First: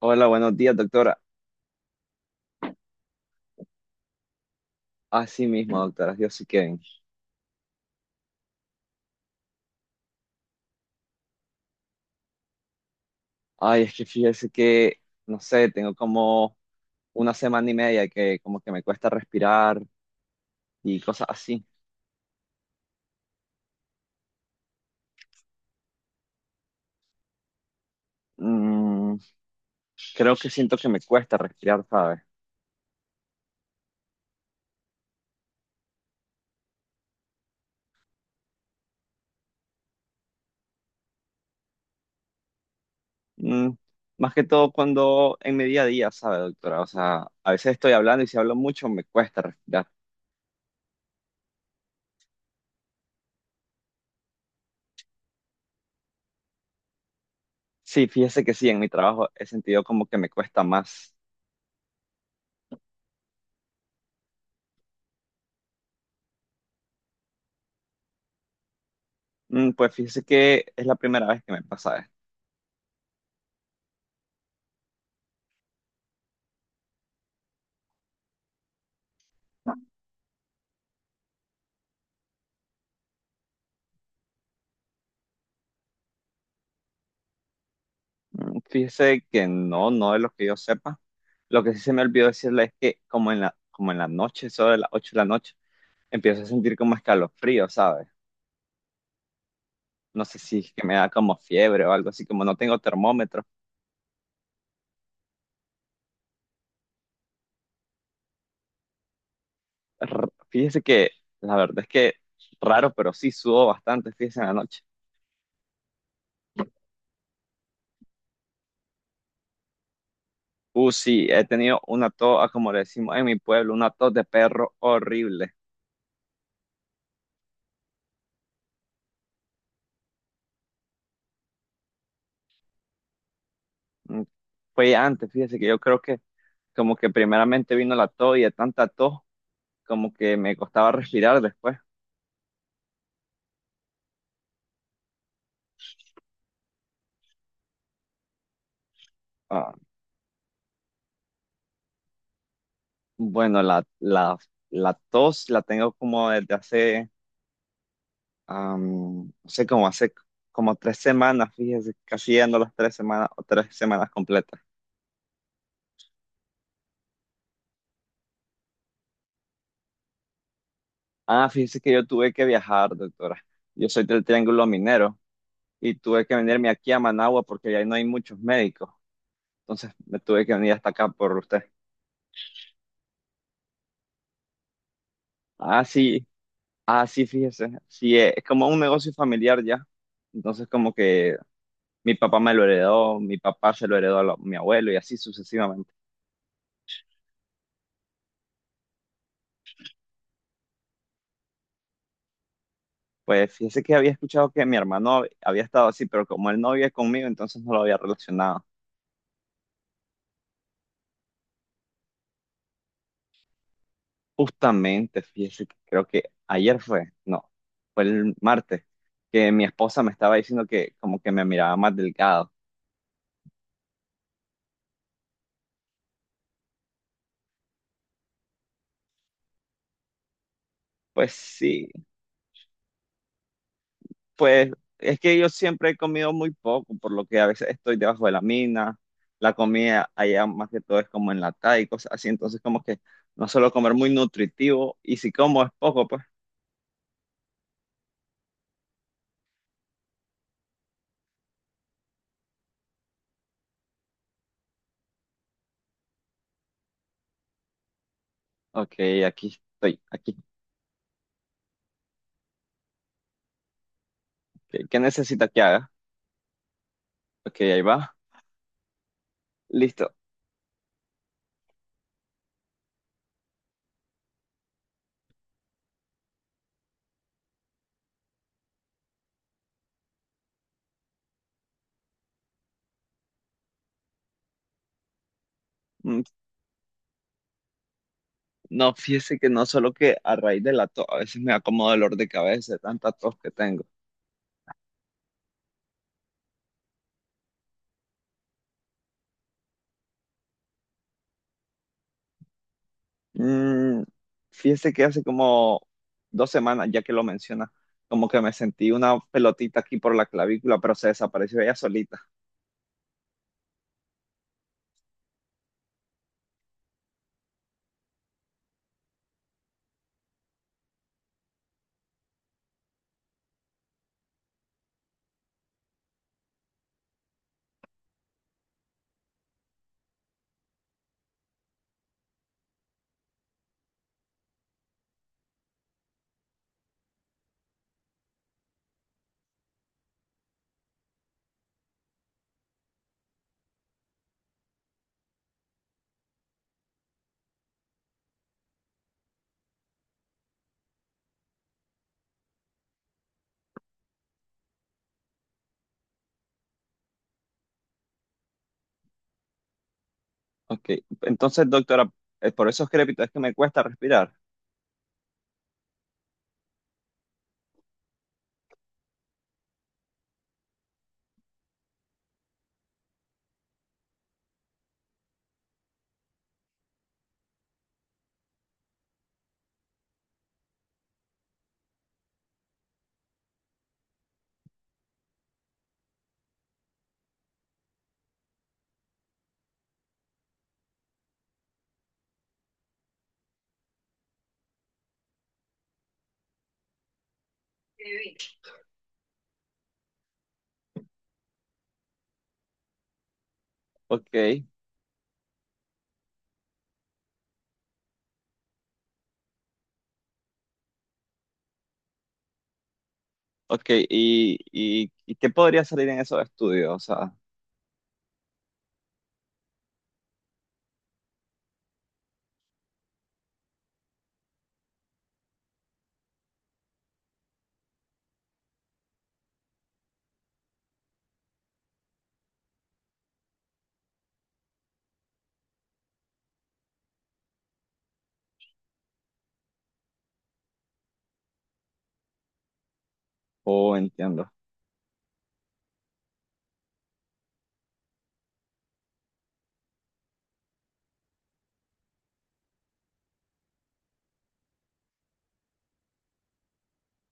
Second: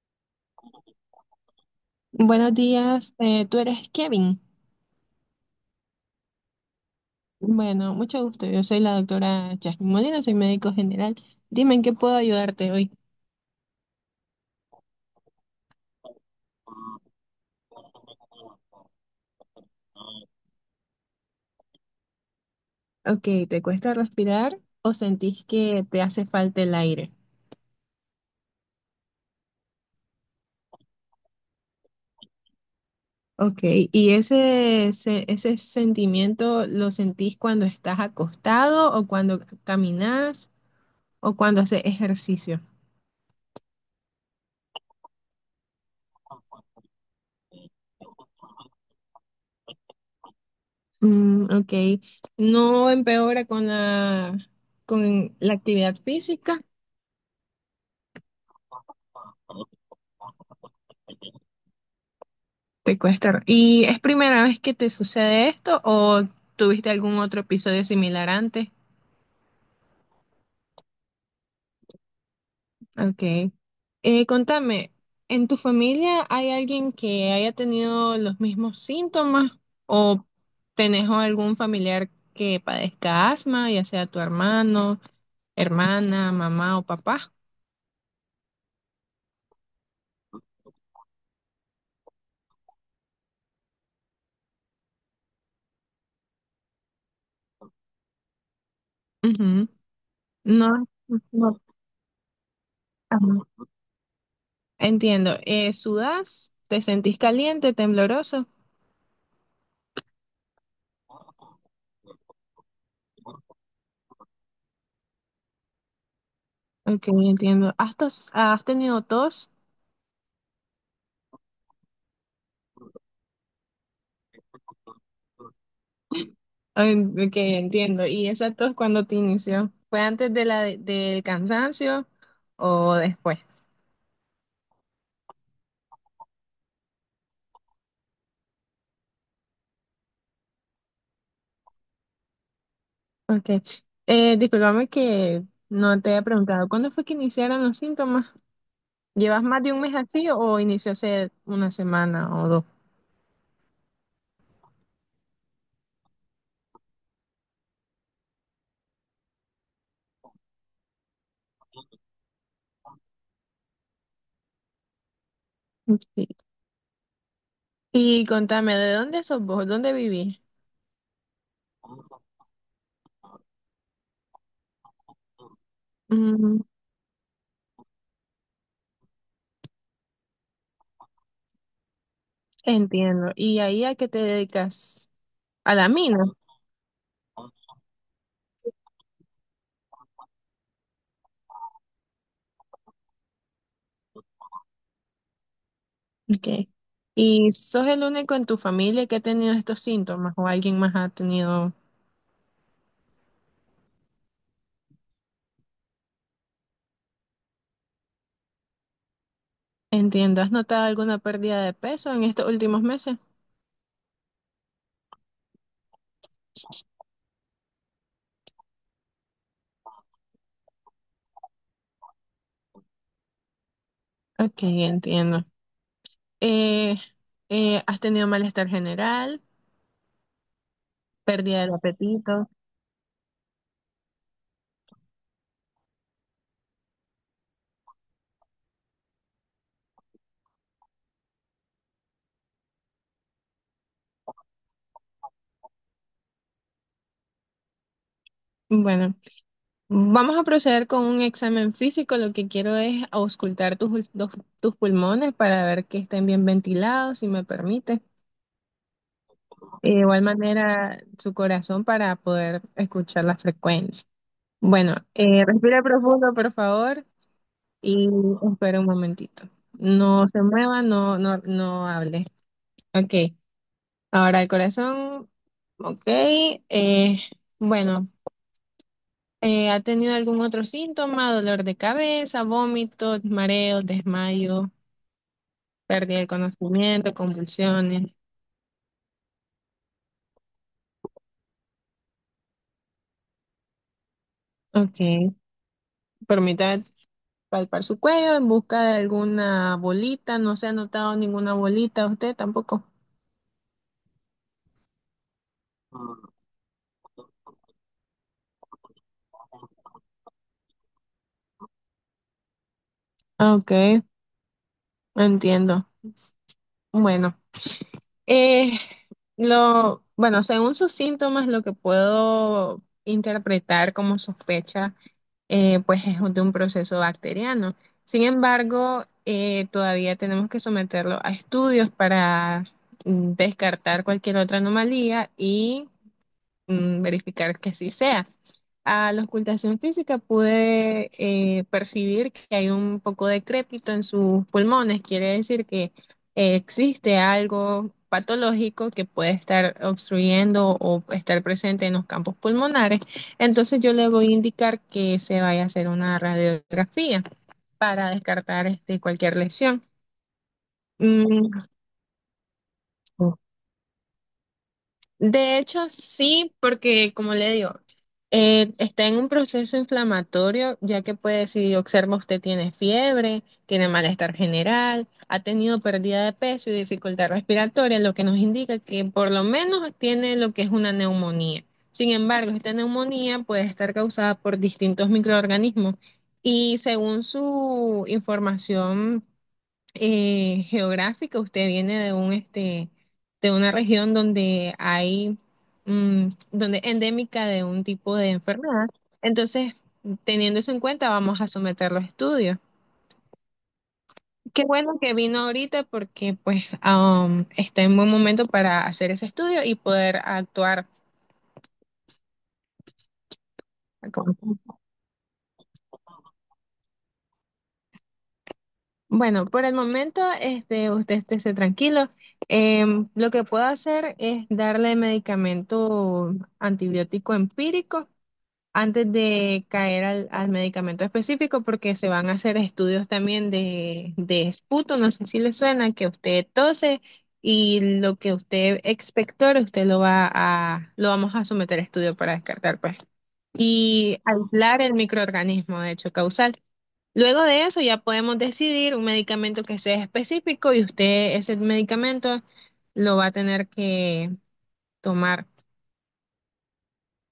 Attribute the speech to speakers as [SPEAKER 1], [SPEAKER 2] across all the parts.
[SPEAKER 1] Hola, buenos días, doctora.
[SPEAKER 2] Buenos días, tú eres Kevin.
[SPEAKER 1] Así mismo, doctora. Yo sí que...
[SPEAKER 2] Bueno, mucho gusto. Yo soy la doctora Jasmine Molina, soy médico general. Dime en qué puedo ayudarte hoy.
[SPEAKER 1] Ay, es que fíjese que, no sé, tengo como una semana y media que como que me cuesta respirar y cosas así.
[SPEAKER 2] Ok, ¿te cuesta respirar o sentís que te hace falta el aire?
[SPEAKER 1] Mm, Creo que siento que me cuesta respirar, ¿sabe?
[SPEAKER 2] Ok, ¿y ese sentimiento lo sentís cuando estás acostado o cuando caminas o cuando haces ejercicio?
[SPEAKER 1] Mm, Más que todo cuando en mi día a día, ¿sabe, doctora? O sea, a veces estoy hablando y si hablo mucho me cuesta respirar.
[SPEAKER 2] Mm, ok, ¿no empeora con con la actividad física?
[SPEAKER 1] Sí, fíjese que sí, en mi trabajo he sentido como que me cuesta más.
[SPEAKER 2] Te cuesta. ¿Y es primera vez que te sucede esto o tuviste algún otro episodio similar antes?
[SPEAKER 1] Pues fíjese que es la primera vez que me pasa esto.
[SPEAKER 2] Ok. Contame, ¿en tu familia hay alguien que haya tenido los mismos síntomas o tenés algún familiar que padezca asma, ya sea tu hermano, hermana, mamá o papá?
[SPEAKER 1] Fíjese que no, no de lo que yo sepa. Lo que sí se me olvidó decirle es que como en la noche, sobre las 8 de la noche, empiezo a sentir como escalofrío, ¿sabes?
[SPEAKER 2] Ujú.
[SPEAKER 1] No sé si es que
[SPEAKER 2] No,
[SPEAKER 1] me da como
[SPEAKER 2] no,
[SPEAKER 1] fiebre o algo así, como no tengo termómetro.
[SPEAKER 2] ajá. Entiendo. ¿Sudás? ¿Te sentís caliente, tembloroso?
[SPEAKER 1] Fíjese que la verdad es que raro, pero sí sudo bastante, fíjese en la noche.
[SPEAKER 2] Ok, entiendo. ¿Has tenido tos?
[SPEAKER 1] Sí, he tenido una tos, ah, como le decimos en mi pueblo, una tos de perro horrible.
[SPEAKER 2] Ok, entiendo. ¿Y esa tos cuándo te inició? ¿Fue antes de la del cansancio o después?
[SPEAKER 1] Mm, Fue antes, fíjese que yo creo que como que primeramente vino la tos y de tanta tos como que me costaba respirar después.
[SPEAKER 2] Ok. Discúlpame que no te había preguntado, ¿cuándo fue que iniciaron los síntomas? ¿Llevas más de
[SPEAKER 1] Ah,
[SPEAKER 2] un mes así o inició hace una semana o dos?
[SPEAKER 1] bueno, la tos la tengo como desde hace, no sé, como hace como 3 semanas, fíjese, casi llegando a las 3 semanas o 3 semanas completas.
[SPEAKER 2] Sí. Y contame, ¿de dónde sos vos? ¿Dónde vivís?
[SPEAKER 1] Ah, fíjese que yo tuve que viajar, doctora. Yo soy del Triángulo Minero y tuve que
[SPEAKER 2] Mm,
[SPEAKER 1] venirme aquí a Managua porque ahí no hay muchos médicos. Entonces me tuve que venir hasta acá por usted.
[SPEAKER 2] entiendo. ¿Y ahí a qué te dedicas? ¿A
[SPEAKER 1] Ah,
[SPEAKER 2] la mina?
[SPEAKER 1] sí. Ah, sí, fíjese, sí, es como un negocio familiar ya. Entonces, como que mi papá me lo heredó, mi papá se lo heredó a lo- mi abuelo y así sucesivamente.
[SPEAKER 2] Ok. ¿Y sos el único en tu familia que ha tenido estos síntomas o alguien más ha tenido?
[SPEAKER 1] Pues fíjese que había escuchado que mi hermano había estado así, pero como él no vive conmigo, entonces no lo había relacionado.
[SPEAKER 2] Entiendo. ¿Has notado alguna pérdida de peso en estos últimos meses?
[SPEAKER 1] Justamente, fíjese que creo que ayer fue, no, fue el martes, que mi esposa me estaba diciendo que como que me miraba más delgado.
[SPEAKER 2] Ok, entiendo. Eh, ¿Has tenido malestar general,
[SPEAKER 1] Pues
[SPEAKER 2] pérdida del
[SPEAKER 1] sí.
[SPEAKER 2] apetito?
[SPEAKER 1] Pues es que yo siempre he comido muy poco, por lo que a veces estoy debajo de la mina, la comida allá más que todo es como enlatada y cosas así, entonces como que no suelo comer muy nutritivo y si como es poco, pues,
[SPEAKER 2] Bueno, vamos a proceder con un examen físico. Lo que quiero es auscultar tus pulmones para ver que estén bien ventilados, si me permite.
[SPEAKER 1] ok, aquí
[SPEAKER 2] De
[SPEAKER 1] estoy,
[SPEAKER 2] igual
[SPEAKER 1] aquí.
[SPEAKER 2] manera, su corazón para poder escuchar la frecuencia.
[SPEAKER 1] ¿Qué,
[SPEAKER 2] Bueno,
[SPEAKER 1] qué necesita que
[SPEAKER 2] respira
[SPEAKER 1] haga?
[SPEAKER 2] profundo, por favor.
[SPEAKER 1] Ok, ahí
[SPEAKER 2] Y
[SPEAKER 1] va,
[SPEAKER 2] espera un momentito.
[SPEAKER 1] listo.
[SPEAKER 2] No se mueva, no hable. Ok, ahora el corazón. Ok, bueno, ¿ha tenido algún otro síntoma? Dolor de cabeza, vómitos, mareos, desmayo, pérdida
[SPEAKER 1] Mm,
[SPEAKER 2] de conocimiento, convulsiones.
[SPEAKER 1] No, fíjese que no solo que a raíz de la tos, a veces me da como dolor de cabeza, de tanta tos que tengo.
[SPEAKER 2] Ok, permítame palpar su cuello en busca de alguna bolita. No se ha notado ninguna bolita, usted tampoco.
[SPEAKER 1] Mm, Fíjese que hace como 2 semanas, ya que lo menciona, como que me sentí una pelotita aquí por la clavícula, pero se desapareció ella solita.
[SPEAKER 2] Ok, entiendo. Bueno. Eh, bueno, según sus síntomas, lo que puedo interpretar como sospecha, pues es de un proceso bacteriano. Sin embargo, todavía tenemos que someterlo a estudios para descartar cualquier otra anomalía y verificar que así sea. A la ocultación física pude percibir que hay un poco de crépito en sus pulmones, quiere decir que existe algo patológico que puede estar obstruyendo o estar presente en los campos pulmonares. Entonces yo le voy a indicar que se vaya a hacer una radiografía para descartar este, cualquier lesión.
[SPEAKER 1] Ok,
[SPEAKER 2] Mm,
[SPEAKER 1] entonces, doctora, por esos crépitos es que me cuesta respirar.
[SPEAKER 2] de hecho, sí, porque como le digo, está en un proceso inflamatorio, ya que puede, si observa usted tiene fiebre, tiene malestar general, ha tenido pérdida de peso y dificultad respiratoria, lo que nos indica que por lo menos tiene lo que es una neumonía. Sin embargo, esta neumonía puede estar causada por distintos microorganismos y según su información geográfica, usted viene de un este de una región donde hay donde endémica de un tipo de enfermedad. Entonces, teniendo eso en cuenta, vamos a someter los estudios.
[SPEAKER 1] Ok,
[SPEAKER 2] Qué bueno que vino ahorita porque pues está en buen momento para hacer ese estudio y poder actuar.
[SPEAKER 1] ok, ¿y qué podría salir en esos estudios? O sea,
[SPEAKER 2] Bueno, por el momento, este, usted esté tranquilo. Lo que puedo hacer es darle medicamento antibiótico empírico antes de caer al medicamento específico, porque se van a hacer estudios también de esputo, no sé si le suena, que usted tose y lo que usted expectora, usted lo va a, lo vamos a someter a estudio para descartar, pues,
[SPEAKER 1] oh,
[SPEAKER 2] y
[SPEAKER 1] entiendo.
[SPEAKER 2] aislar el microorganismo de hecho causal. Luego de eso ya podemos decidir un medicamento que sea específico y usted ese medicamento lo va a tener que tomar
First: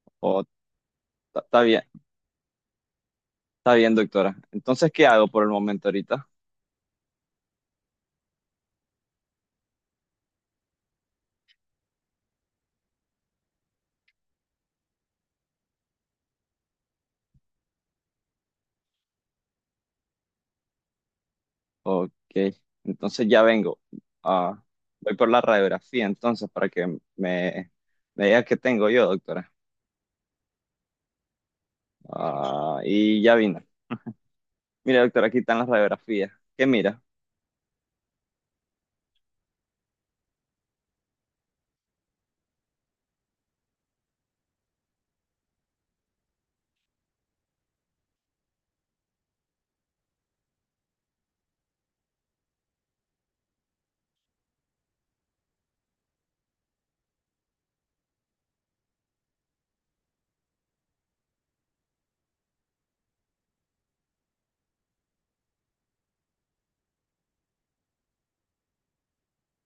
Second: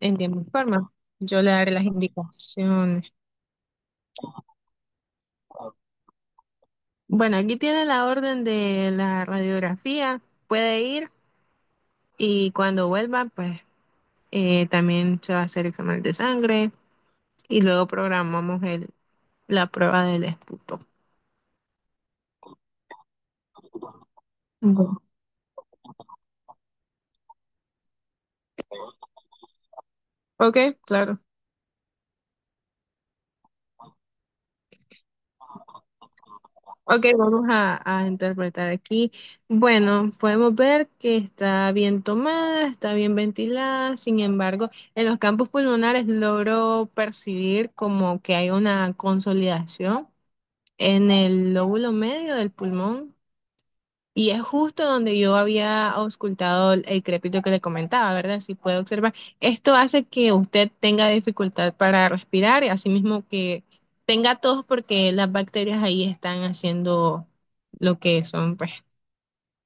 [SPEAKER 2] en
[SPEAKER 1] Oh,
[SPEAKER 2] tiempo y forma.
[SPEAKER 1] está
[SPEAKER 2] Yo le
[SPEAKER 1] está
[SPEAKER 2] daré
[SPEAKER 1] bien,
[SPEAKER 2] las indicaciones.
[SPEAKER 1] está bien, doctora. Entonces, ¿qué hago por el momento ahorita?
[SPEAKER 2] Bueno, aquí tiene la orden de la radiografía, puede ir y cuando vuelva, pues también se va a hacer examen de sangre y luego programamos la prueba del esputo.
[SPEAKER 1] Ok, entonces ya vengo. Ah,
[SPEAKER 2] Ujú.
[SPEAKER 1] voy por la radiografía entonces para que me, me diga qué tengo yo, doctora.
[SPEAKER 2] Ok, claro.
[SPEAKER 1] Ah, y ya vino. Mira, doctora, aquí están las radiografías. ¿Qué mira?
[SPEAKER 2] Ok, vamos a interpretar aquí. Bueno, podemos ver que está bien tomada, está bien ventilada, sin embargo, en los campos pulmonares logro percibir como que hay una consolidación en el lóbulo medio del pulmón. Y es justo donde yo había auscultado el crepito que le comentaba, ¿verdad? Si puede observar, esto hace que usted tenga dificultad para respirar y asimismo que tenga tos porque las bacterias ahí están haciendo lo que son, pues,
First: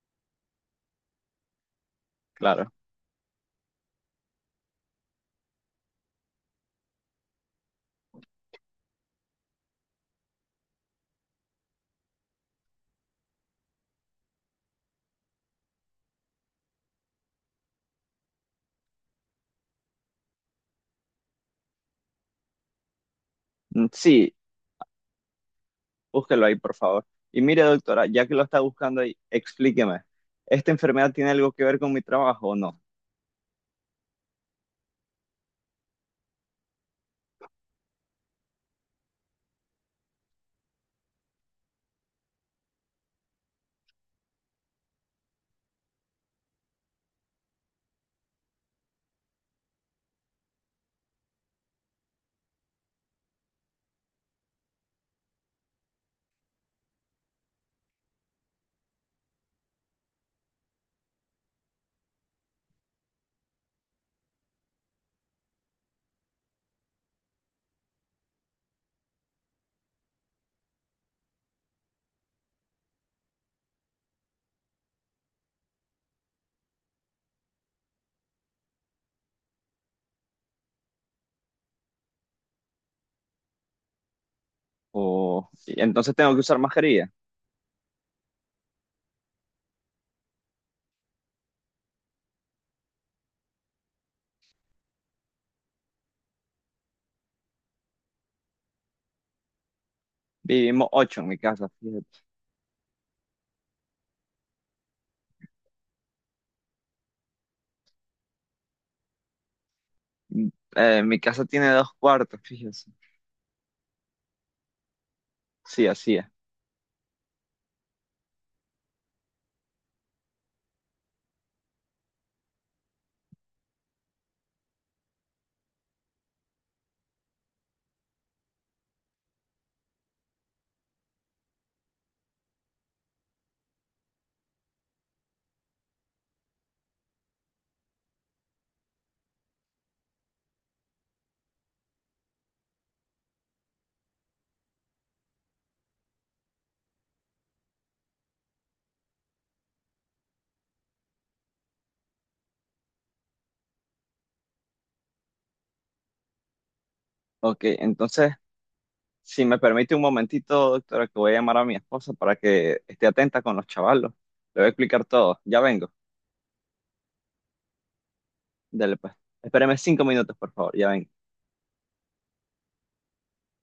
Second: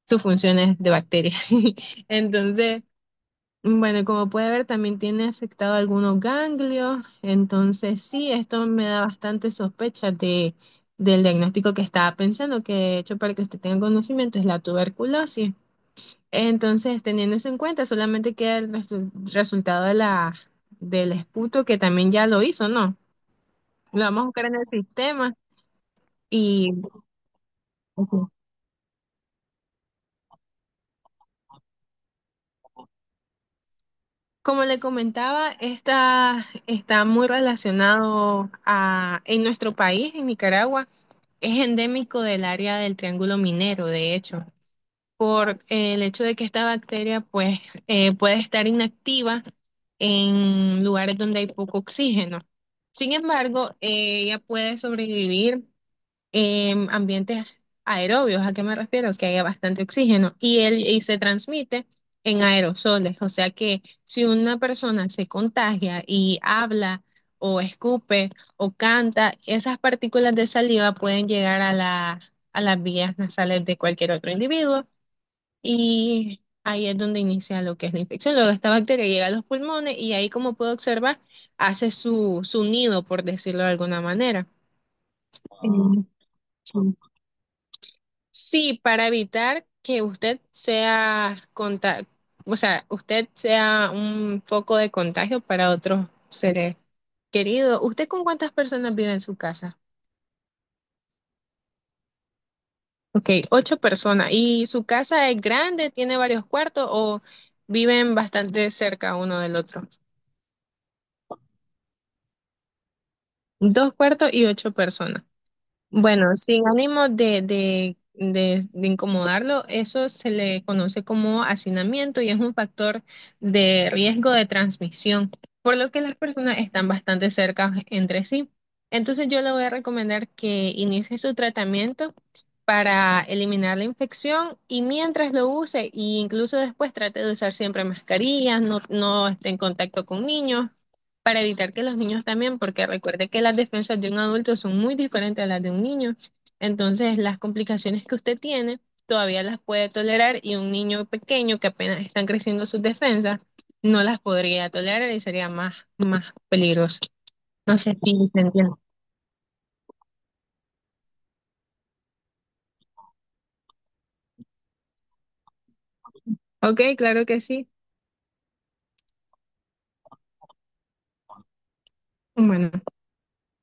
[SPEAKER 2] sus funciones de bacterias.
[SPEAKER 1] Claro.
[SPEAKER 2] Entonces, bueno, como puede ver, también tiene afectado algunos ganglios. Entonces, sí, esto me da bastante sospecha del diagnóstico que estaba pensando, que de hecho, para que usted tenga conocimiento, es la tuberculosis. Entonces, teniendo eso en cuenta, solamente queda el resultado de del esputo que también ya lo hizo, ¿no? Lo vamos a
[SPEAKER 1] Sí,
[SPEAKER 2] buscar en el sistema
[SPEAKER 1] búsquelo ahí,
[SPEAKER 2] y
[SPEAKER 1] por favor. Y mire, doctora, ya
[SPEAKER 2] ujú,
[SPEAKER 1] que lo está buscando ahí, explíqueme. ¿Esta enfermedad tiene algo que ver con mi trabajo o no?
[SPEAKER 2] como le comentaba, esta está muy relacionado a, en nuestro país, en Nicaragua, es endémico del área del Triángulo Minero, de hecho. Por el hecho de que esta bacteria pues puede estar inactiva en lugares donde hay poco oxígeno. Sin embargo, ella puede sobrevivir en ambientes aerobios. ¿A qué me refiero? Que haya bastante oxígeno y, él, y se transmite en aerosoles. O sea que si una persona se contagia y habla o escupe o canta, esas partículas de saliva pueden llegar a a las vías nasales de cualquier otro individuo y ahí es donde inicia lo que es la infección. Luego esta bacteria llega a los pulmones y ahí, como puedo observar, hace su nido, por decirlo de alguna manera.
[SPEAKER 1] Y
[SPEAKER 2] Mm,
[SPEAKER 1] entonces tengo que usar
[SPEAKER 2] sí.
[SPEAKER 1] mascarilla.
[SPEAKER 2] Sí, para evitar que o sea, usted sea un foco de contagio para otros seres queridos. ¿Usted con cuántas personas vive en su casa?
[SPEAKER 1] Vivimos 8 en mi casa, fíjate.
[SPEAKER 2] Ok, 8 personas. ¿Y su casa es grande, tiene varios cuartos o viven bastante cerca uno del otro?
[SPEAKER 1] Mm, Mi casa tiene 2 cuartos, fíjese.
[SPEAKER 2] Dos cuartos y 8 personas.
[SPEAKER 1] Sí, así es.
[SPEAKER 2] Bueno, sin ánimo de incomodarlo, eso se le conoce como hacinamiento y es un factor de riesgo de transmisión, por lo que las personas están bastante cerca entre sí. Entonces yo le voy a recomendar que inicie su tratamiento para eliminar la infección y mientras lo use, e incluso después trate de usar siempre mascarillas, no esté en contacto con niños para evitar que los niños también, porque recuerde que las defensas de un adulto son muy diferentes a las de un niño, entonces las complicaciones que usted tiene todavía las puede tolerar y un niño pequeño que apenas están creciendo sus defensas no las podría tolerar y sería más peligroso.
[SPEAKER 1] Ok,
[SPEAKER 2] No sé si
[SPEAKER 1] entonces,
[SPEAKER 2] se entiende.
[SPEAKER 1] si me permite un momentito, doctora, que voy a llamar a mi esposa para que esté atenta con los chavalos. Le voy a explicar todo. Ya vengo.
[SPEAKER 2] Ok, claro que sí.
[SPEAKER 1] Dale, pues. Espéreme 5 minutos, por favor. Ya vengo.
[SPEAKER 2] Bueno.